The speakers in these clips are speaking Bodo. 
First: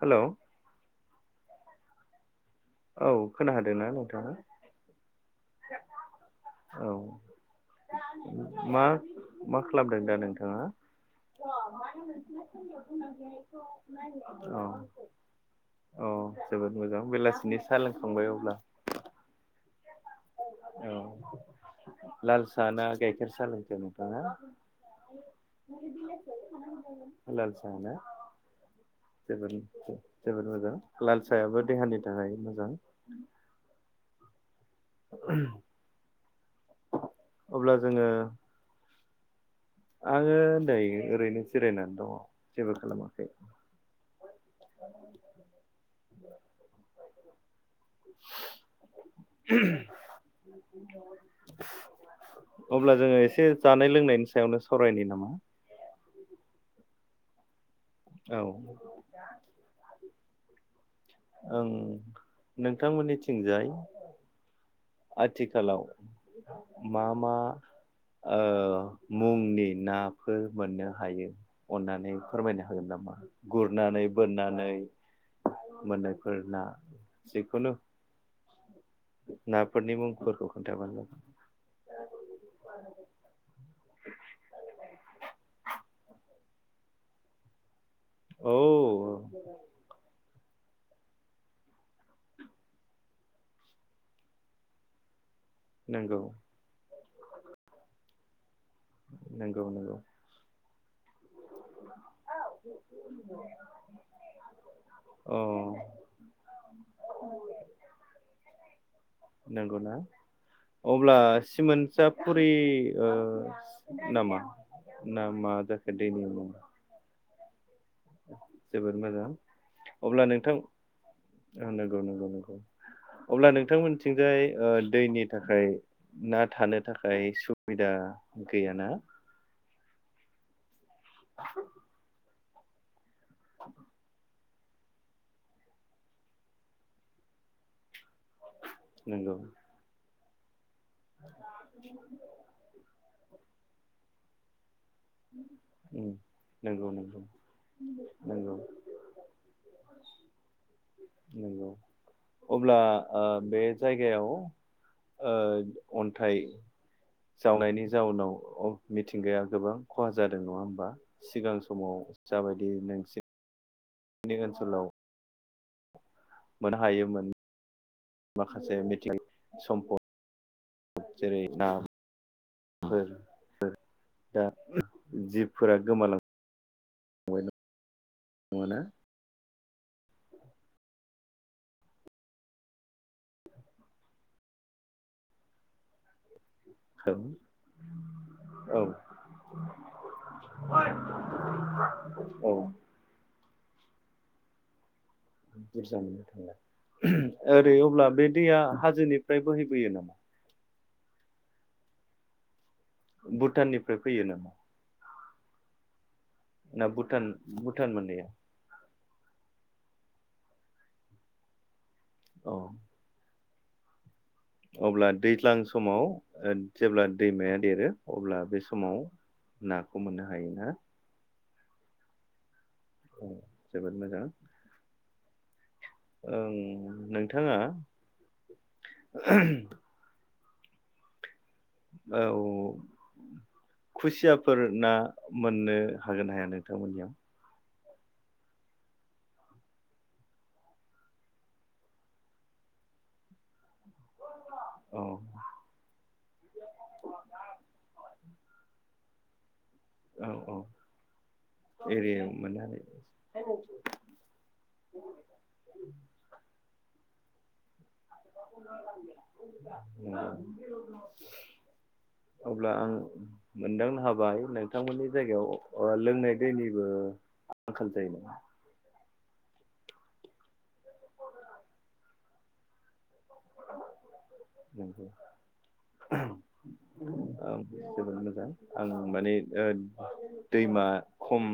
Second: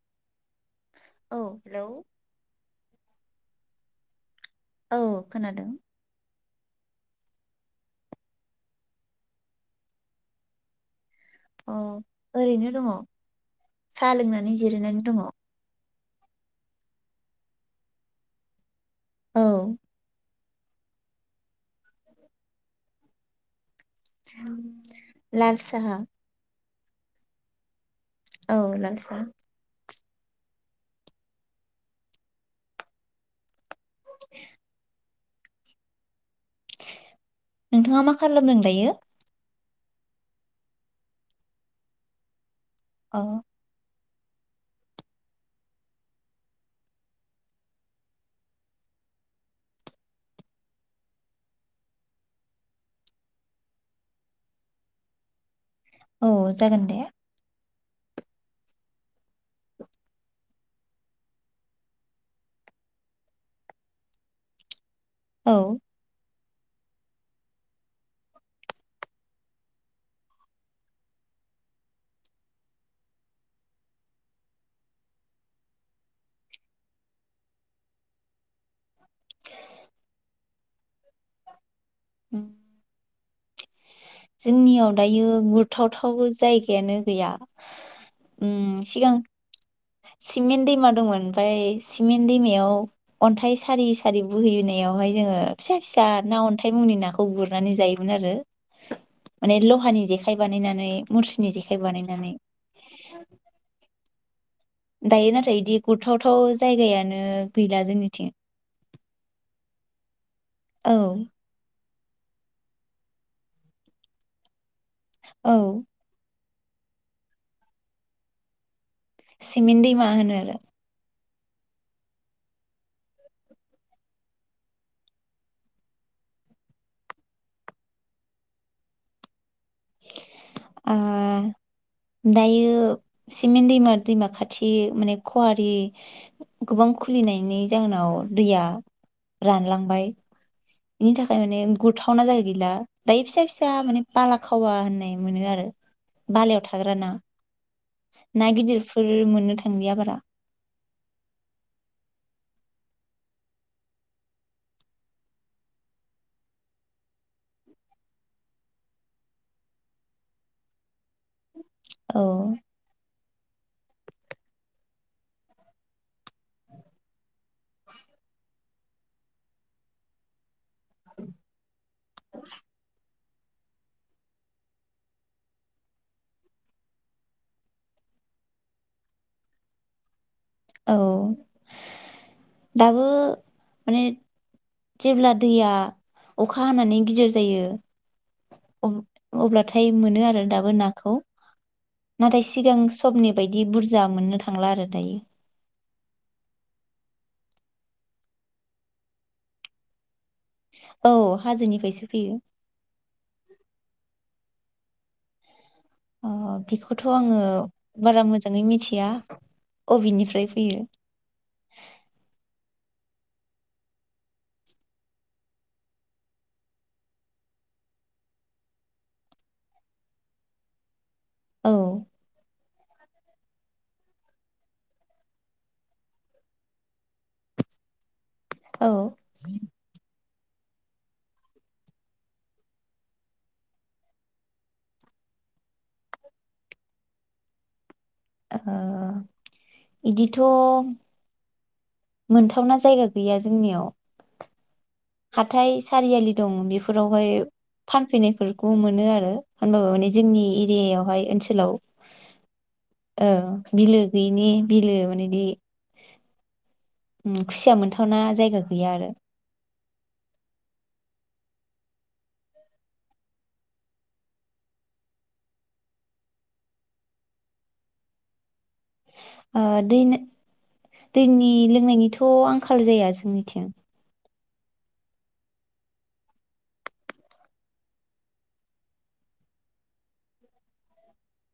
हेलौ। ओउ हेलौ। ओउ खोनाहोदोना नोंथाङा। ओउ। खोनादों। ओउ मा मा खालामदों दा नोंथाङा। ओउ ओरैनो दङ साहा लोंनानै जिरायनानै दङ। अ जोबोद मोजां बेलासिनि साहा लोंखांबाय अब्ला ओउ। ओउ लाल साहा ना गायखेर सा लोंखो नो लाल साहा। लाल साहा ना? ओउ लालसा। जोबोद जोबोद मोजां लाल साहायाबो देहानि थाखाय मोजां। [unintelligible] [unintelligible] अब्ला नोंथाङा जोङो मा खालामदों दायो? आङो नै ओरैनो जिरायनानै दङ। जेबो अ खालामाखै। अब्ला जोङो एसे जानाय लोंनायनि सायावनो सावरायनि नामा? औ जागोन दे। औ। ओं नोंथांमोननिथिंजाय औ आथिखालाव मा मा ओ मुंनि नाफोर मोननो हायो अन्नानै फोरमायनो हागोन नामा गुरनानै बोननानै मोननायफोर ना जिखुनु नाफोरनि मुंफोरखौ खुनथाइ बानलु उ जोंनियाव दायो गुरथावथाव जायगायानो गैया। उम सिगां औ सिमेन्ट दैमा दंमोन ओमफ्राय सिमेन्ट दैमायाव अन्थाइ सारि सारि बोहैनायावहाय जोङो फिसा फिसा नंगौ ना अन्थाइ मुंनि नाखौ गुरनानै जायोमोन आरो माने नंगौ नंगौ लहानि जेखाइ बानायनानै मुरसुनि जेखाइ बानायनानै। दायो अ नाथाय इदि गुरथावथाव जायगायानो गैला जोंनिथिं। नोंगौना औ अब्ला सिमोन सापुरि ओ नामा? ना मा औ जाखो दैनि मुङा? जोबोर मोजां सिमेन्ट दैमा अब्ला होनो नोंथां आरो औ नंगौ नंगौ नंगौ अब्ला नोंथांमोनथिंजाय ओ दैनि थाखाय ना थानो थाखाय सुबिदा गैयाना? [inaudible] ओ दायो सिमेन‌ दैमा दैमा खाथ थि माने खवारि गोबां खुलिनायनि जाहोनाव दैया नंगौ रानलांबाय। बेनि थाखाय माने गुरथावना जाय गैला दायो फिसा फिसा माने बाला खावा होन नाय मोनो आरो उम बालायाव नंगौ थाग्रा ना नंगौ ना नंगौ गिदिरफोर मोननो थांलिया बारा नंगौ अब्ला ओ बे जायगायाव ओ अन्थाइ जावनायनि जाउनाव ओ मिथिंगाया गोबां खहा जादों नङा होमबा सिगां समाव औ जाबायदि नोंसि नि ओनसोलाव मोनो हायोमोन [inaudible] खासे मिथिं [unintelligible] सम्पद जेरै [unintelligible] दा जिबफोरा गोमालां [unintelligible] नङाना औ दाबो माने जेब्ला दैया अखा हानानै गिदिर जायो औ अब-अब्लाथाय मोनो आरो दाबो नाखौ नाथाय औ औ सिगां समनि बायदि बुरजा मोननो थांला आरो दायो। बुरजा मोननो थांला ओरै अब्ला बे दैया हाजोनिफाय बोहैबोयो नामा? औ हाजोनिफायसो फैयो। भुटाननिफाय फैयो नामा? ओ ना बेखौथ भुटान आङो भुटान बारा मोननैया मोजाङै मिथिया अबेनिफ्राय फैयो? औ अब्ला दैज्लां समाव ओ जेब्ला दैमाया देरो अब्ला बे समाव नाखौ मोननो हायोना? औ जोबोद मोजां ओं नोंथाङा औ औ खुसियाफोर ना मोननो हागोन हाया नोंथांमोननियाव? ओ बिदिथ मोनथावना जायगा गैया जोंनियाव औ हाथाय सारियालि दं बेफोरावहाय फानफैनाय फोरखौ मोनो आरो होनबाबो माने औ जोंनि औ एरियावहाय ओनसोलाव एरियायाव मोननो हानाय ओ बिलो गैयिनि बिलो माने खुसिया मोनथा थावना जायगा गैया आरो अब्ला आं मोनदांनो हाबाय नोंथांमोननि जायगायाव लोंनाय दैनिबो आंखाल जायो नामा? दै दैनि लोंनायनिथ आंखाल जाया जोंनिथिं आं जोबोद मोजां आं माने दैमा खम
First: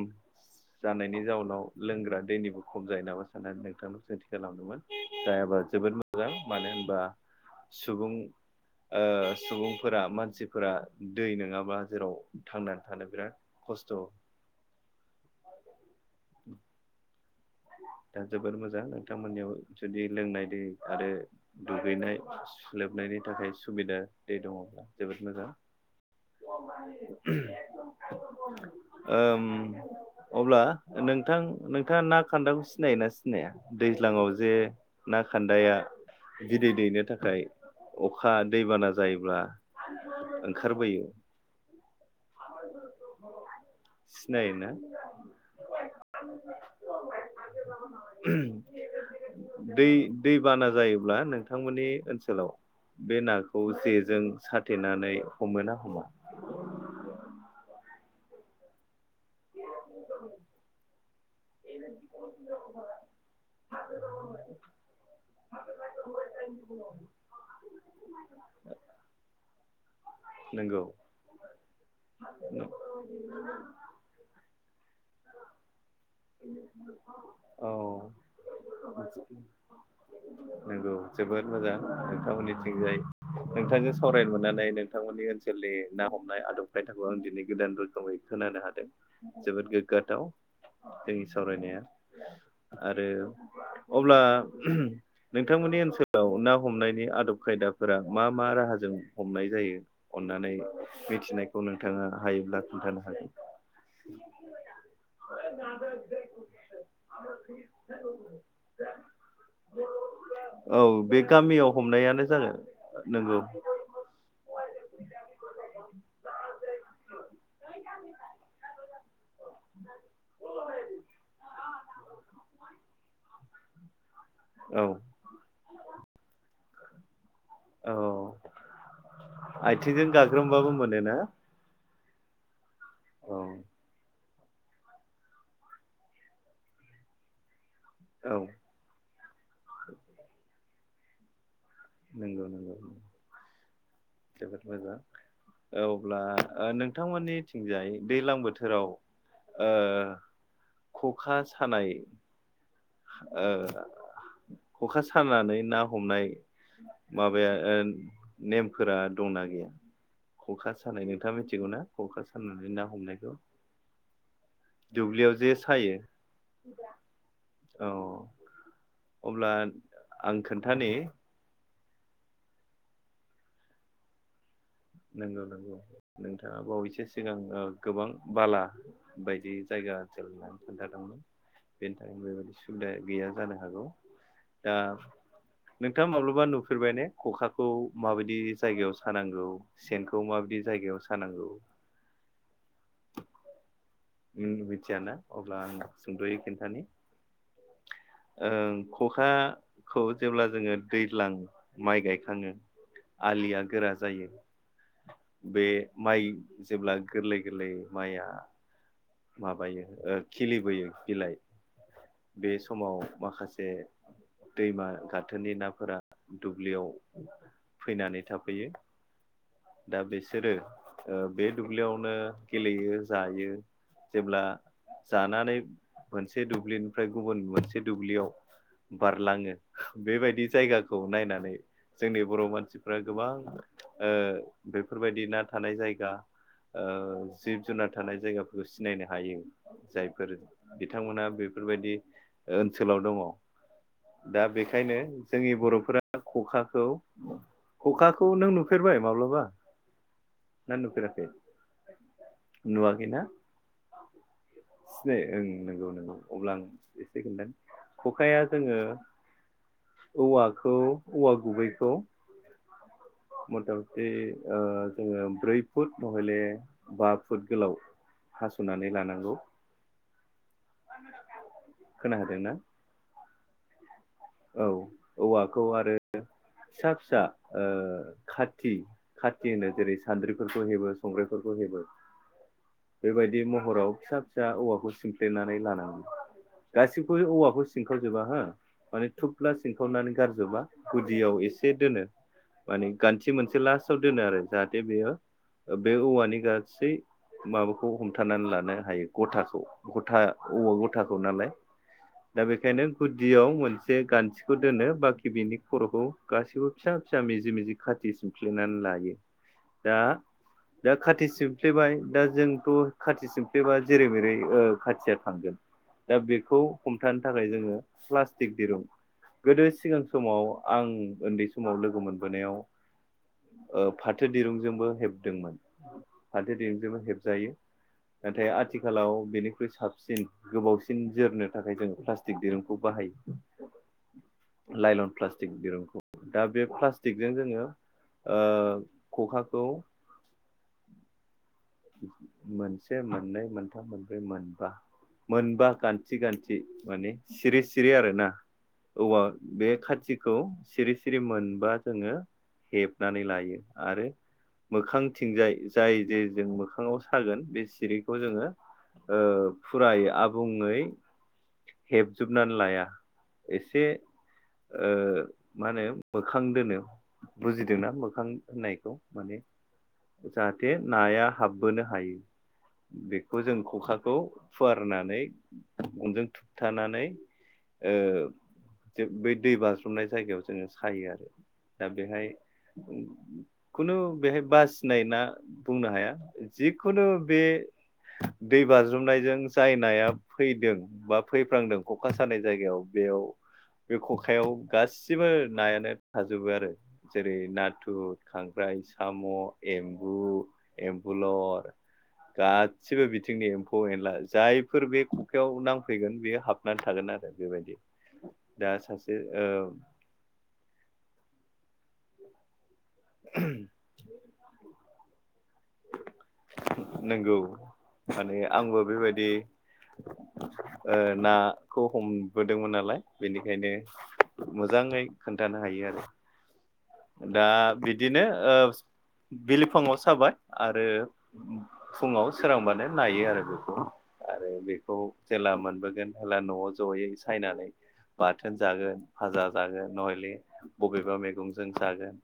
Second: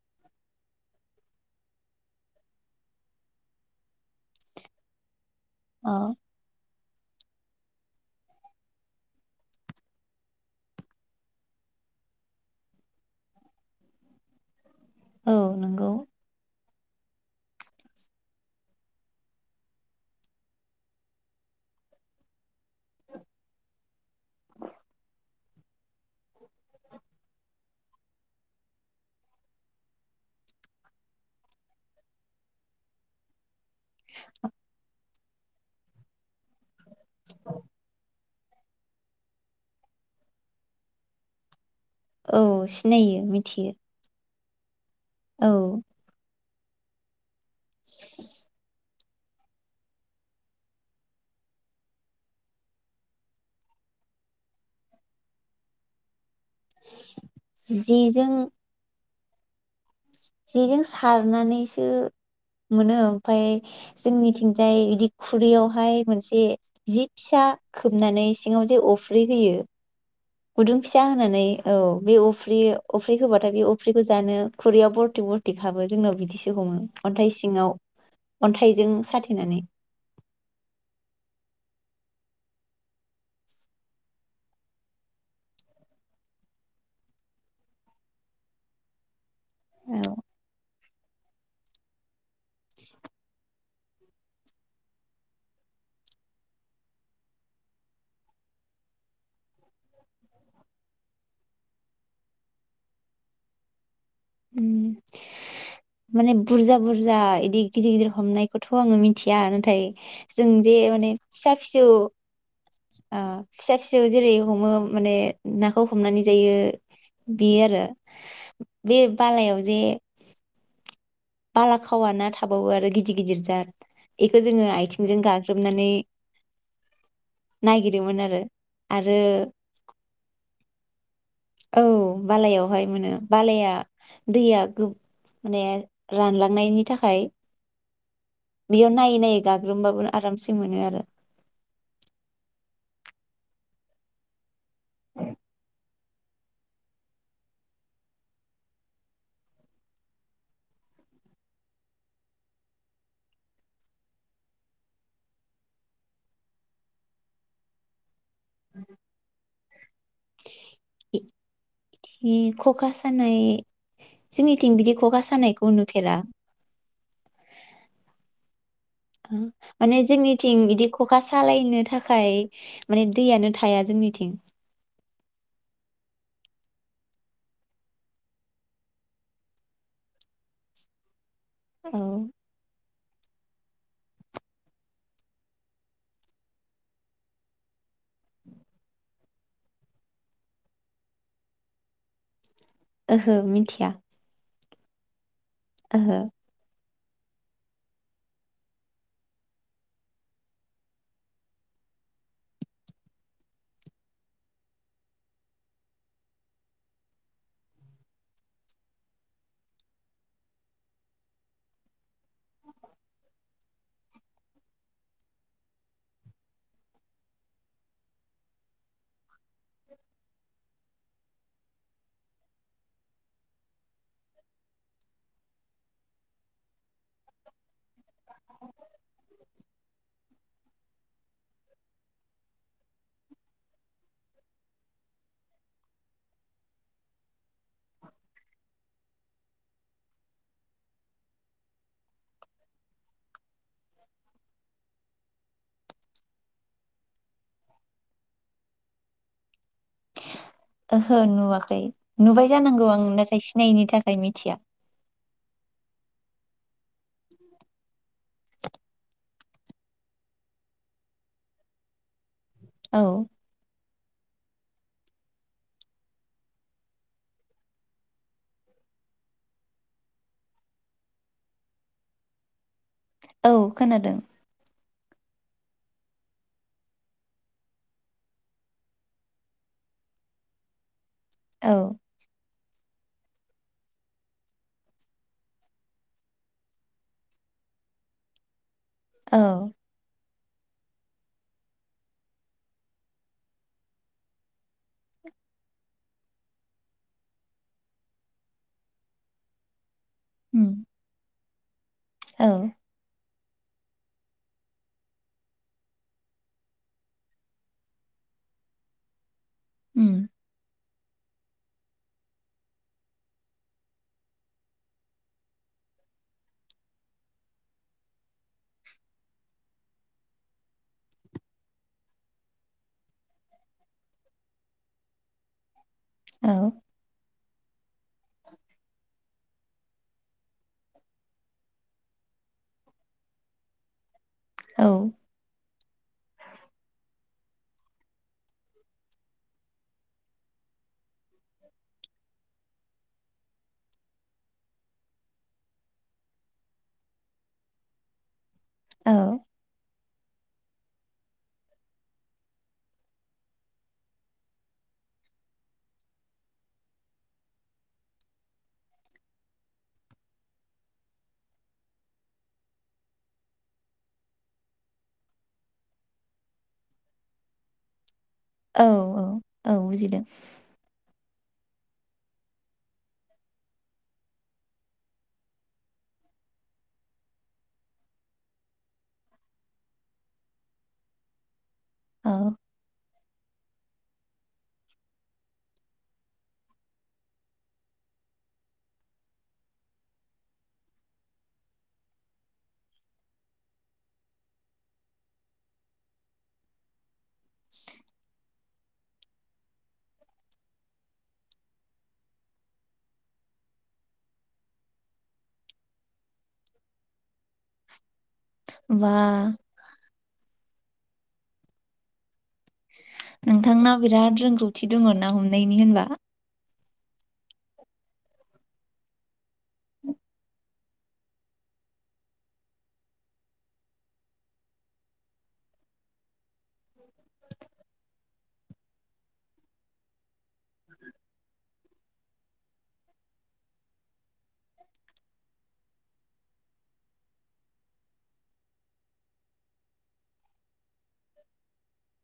जानायनि जाउनाव लोंग्रा दैनिबो खम जायो नामा साननानै नोंथांनाव सोंथि खालामदोंमोन। जायाबा अ जोबोद मोजां मानो होनबा सुबुं-सुबुंफोरा मानसिफोरा दै नङाबा जेराव थांनानै थानो बिराद खस्थ औ नंगौ दा जोबोद मोजां नोंथांमोननियाव जुदि लोंनाय दै आरो दुगैनाय खोलोबनायनि थाखाय सुबिदा दै दङब्ला जोबोद मोजां ओम अब्ला नोंथां नोंथाङा ना खान्दाखौ सिनायोना सिनाया? दैज्लाङाव जे ना खान्दाया बिदै दैनो थाखाय अखा दैबाना जायोब्ला ओंखारबोयो। औ सिनायो मिथियो सिनायोना? औ [inaudible] [inaudible] दै दैबाना जायोब्ला नोंथांमोननि ओनसोलाव बे नाखौ जेजों साथेनानै हमो ना हमा? जेजों जेजों सारनानैसो मोनो ओमफ्राय जोंनिथिंजाय बिदि खुरैयावहाय मोनसे जे फिसा खोबनानै सिङाव जे अफ्रि होयो गुदुं नंगौ फिसा होनानै औ बे अफ्रि-अफ्रि होबाथाय बे अफ्रिखौ जानो खुरैयाव बर [unintelligible] जोंनाव बिदिसो हमो अन्थाइ सिङाव अन्थाइजों औ साथेनानै नंगौ जोबोद मोजां नोंथांमोननिथिंजाय नोंथांजों सावरायनो मोननानै नोंथांमोननि ओनसोलनि ना हमनाय आदब खायदाखौ आं दिनै गोदान रोखोमै खोनानो हादों जोबोद औ गोग्गाथाव जोंनि सावरायनाया आरो अब्ला नोंथांमोननि ओनसोलाव ना‌ हमनायनि आदब खायदाफोरा मा मा राहाजों हमनाय जायो अननानै मिथिनाय खौ नोंथाङा हायोब्ला खोन्थानो हागोन। उम माने बुरजा बुरजा इदि गिदिर गिदिर हमनायखौथ' आङो मिथिया नाथाय जों औ जे माने बे फिसा गामियाव फिसौ हमनायानो जागोन आ नंगौ फिसा फिसौ जेरै हमो माने नाखौ हमनानै जायो बियो आरो बे बालायाव जे बाला खावाना थाबावो आरो गिदिर गिदिर जाथ। बेखौ जोङो औ आथिंजों गाग्रोबनानै औ नागिरोमोन आरो आरो आथिंजों गाग्रोमबाबो मोनोना औ बालायाव बहाय मोनो औ बालाया दैया गोब माने रानलांनायनि थाखाय औ बियाव नायै नायै गाग्रुमबाबो आरामसे मोनो आरो नंगौ नंगौ। मोजां औ अब्ला नोंथांमोननिथिंजाय दैज्लां बोथोराव ओ खखा सानाय ओ हखा सानानै ना हमनाय माबाया ओ नेमफोरा दंना गैया खखा सानाय नोंथाङा मिथिगौना खखा बिदि सानानै ना खखा हमनायखौ सानाय जोंनिथिं बिदि खखा दुब्लियाव जे सानायखौ सायो। नुफेरा औ अब्ला माने आं जोंनिथिं बिदि खोन्थानि खखा सालायनो थाखाय माने दैयानो थाया जोंनिथिं नंगौ नंगौ नोंथाङा बावैसो सिगां गोबां बाला बायदि जायगासो लानानै खोन्थादोंमोन। बेनि औ थाखाय बेबायदि सुदाय गैया जानो हागौ दा नोंथाङा माब्लाबा नुफेरबाय ने खखाखौ माबायदि जायगायाव सानांगौ। सेनखौ माबायदि जायगायाव सानांगौ, ओहो मिथिया नोङो मोनथियाना अब्ला आं ओहो सोंद'यै खिन्थानो ओं खखाखौ जेब्ला जोङो दैज्लां माइ गायखाङो आलिया गोरा जायो बे माइ जेब्ला गोरलै गोरलै माइया माबायो खिलिबोयो बिलाइ बे समाव माखासे दैमा गाथोननि नाफोरा दुब्लियाव फैनानै थाफैयो। दा बिसोरो ओ बे दुब्लियावनो गेलेयो जायो जेब्ला जानानै मोनसे दुब्लिनि फ्राय गुबुन मोनसे दुब्लियाव बारलाङो बेबायदि जायगा खौ नायनानै जोंनि बर' मानसिफ्रा गोबां ओ बेफोरबायदि ना थानाय जायगा ओ जिब जुनार थानाय जायगाफोरखौ सिनायनो हायो जायफोर बिथांमोनहा बेफोरबायदि ओनसोलाव दङ दा बेखायनो जोंनि बर'फोरा खखाखौ खखाखौ नों नुफेरबाय माब्लाबा? ना ओहो नुफेराखै? नुवाखै नुबाय जानांगौ आं नुवाखैना नाथाय सिनायिनि थाखाय मिथिया। नोंगौ नोंगौ अब्ला आं एसे खोनथानो खखाया जोङो औवाखौ औवा गुबैखौ औ बे ओ जोङो ब्रै फुट नहले बा फुट गोलाव हास'नानै लानांगौ। खोना हादोंना? औ खोनादों। औ औवाखौ आरो फिसा फिसा ओ खाथि खाथि होनो जेरै सान्द्रिफोरखौ हेबो। संग्रायफोरखौ औ हेबो। बेबायदि महराव फिसा फिसा औवाखौ सिमफ्लेनानै लानांगौ गासिबो औवाखौ सिंखावजोबा हो औ थुब्ला सिंखावनानै गारज जोबा गुदियाव एसे दोनो माने गान्थि मोनसे लासाव दोनो आरो जाहाथ जे बेयो बे औवानि नि गासै माबाखौ हमथानानै लानो हायो गथाखौ। गथा उम औवा गथाखौ नालाय दा औ बेखायनो गुदि बियाव मोन जे गान्थिखौ दोनो बाखि बिनि खर'खौ गासैबो फिसा फिसा मेजि मेजि खाथि सिमफ्लेनानै लायो। दा उम दा खाथि सिमफ्लेबाय दा जोंथ' खाथि सिमफ्लेबा जेरै मेरै ओ खाथिया थांगोन दा बेखौ हमथानो थाखाय जोङो प्लास्टिक दिरुं गोदो सिगां समाव आं ओन्दै समाव लोगो मोनबोनायाव ओ फाथो दिरुंजोंबो हेब दोंमोन औ फाथो दिरुजोंबो हेबजायो। नाथाय आथिखालाव बेनो ख्रुय साबसिन गोबावसिन जोरनो थाखाय जोङो प्लास्टिक दिरुंखौ बाहायो। औ लायलन प्लासटिक दिरुंखौ। दा बे प्लास्टिकजों जोङो ओ खखाखौ मोनसे मोन्नै मोन्थाम मोन्ब्रै मोनबा मोनबा गान्थि गान्थि माने सिरि सिरि आरोना। औ औवा बे खाथि खौ सिरि सिरि मोनबा जोङो हेबनानै लायो आरो मोखांथिंजाय जाय जे जों मो खाङाव सागोन बे सिरिखौ जोङो ओ फुरायै आबुङै हेबजोबनान लाया एसे ओ मा होनो मोखां दोनो बुजिदोंना मोखां औ होननायखौ औ माने औ बुजिदों जाहाथे नाया हाबबोनो हायो बेखौ जों खखाखौ फुवारनानै गनजों थुबथानानै ओ जोब बै दै बाज्रुमनाय जायगायाव जोङो सायो आरो। दा बेहाय औ खुनु बेहाय बासिनाय ना बुंनो हाया। जिखुनु बे दै बाज्रुमनायजों जाय नाया फैदों बा फैफ्लांदों खखा सानाय जायगायाव बेयाव बे खखायाव गासिबो नायानो थाजोबो आरो। जेरै नाथुर खां फ्राय साम एम्बु एम बुलर गादसिबो बिथिंनि एम्फौ एनला जायफोर बे खखायाव नांफैगोन बेयो हाबनानै थागोन आरो। बेबायदि दा बा सासे औ। [inaudible] नोंथांनाव बिराद रोंगौथि दङ ना हम नायनि होनबा। नोंगौ माने आंबो बेबायदि - [inaudible] ओ ना खौ हमबोदोंमोन नालाय बेनिखायनो मोजाङै खोन्थानो हायो आरो। दा बिदिनो ओ बिलिफाङाव साबाय आरो फुङाव सोरांबानो नायो आरो बेखौ आरो बेखौ जेला मोनबोगोन इला नआव जयै सायनानै बाथोन जागोन भाजा जागोन नहले बबेबा मेगं जों जागोन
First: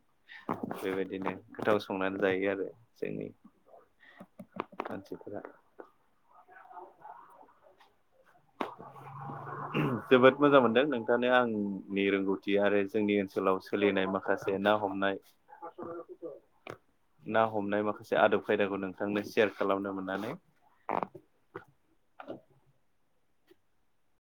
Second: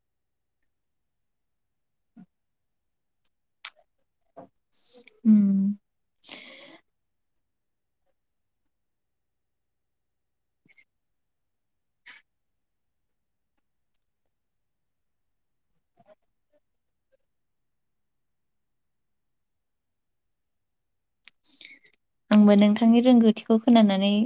बेबायदिनो गोथाव संनानै जायो आरो जोंनि- उम मानसिफोरा जोबोद मोजां मोनदों नोंथांनो आं नि रोंगौथि आरो जोंनि ओनसोलाव सोलिनाय माखासे ना हमनाय ना हमनाय माखासे आदब खायदाखौ नोंथांनो सेयार खालामनो मोननानै। आंबो नोंथांनि रोंगोथिखौ खोनानानै -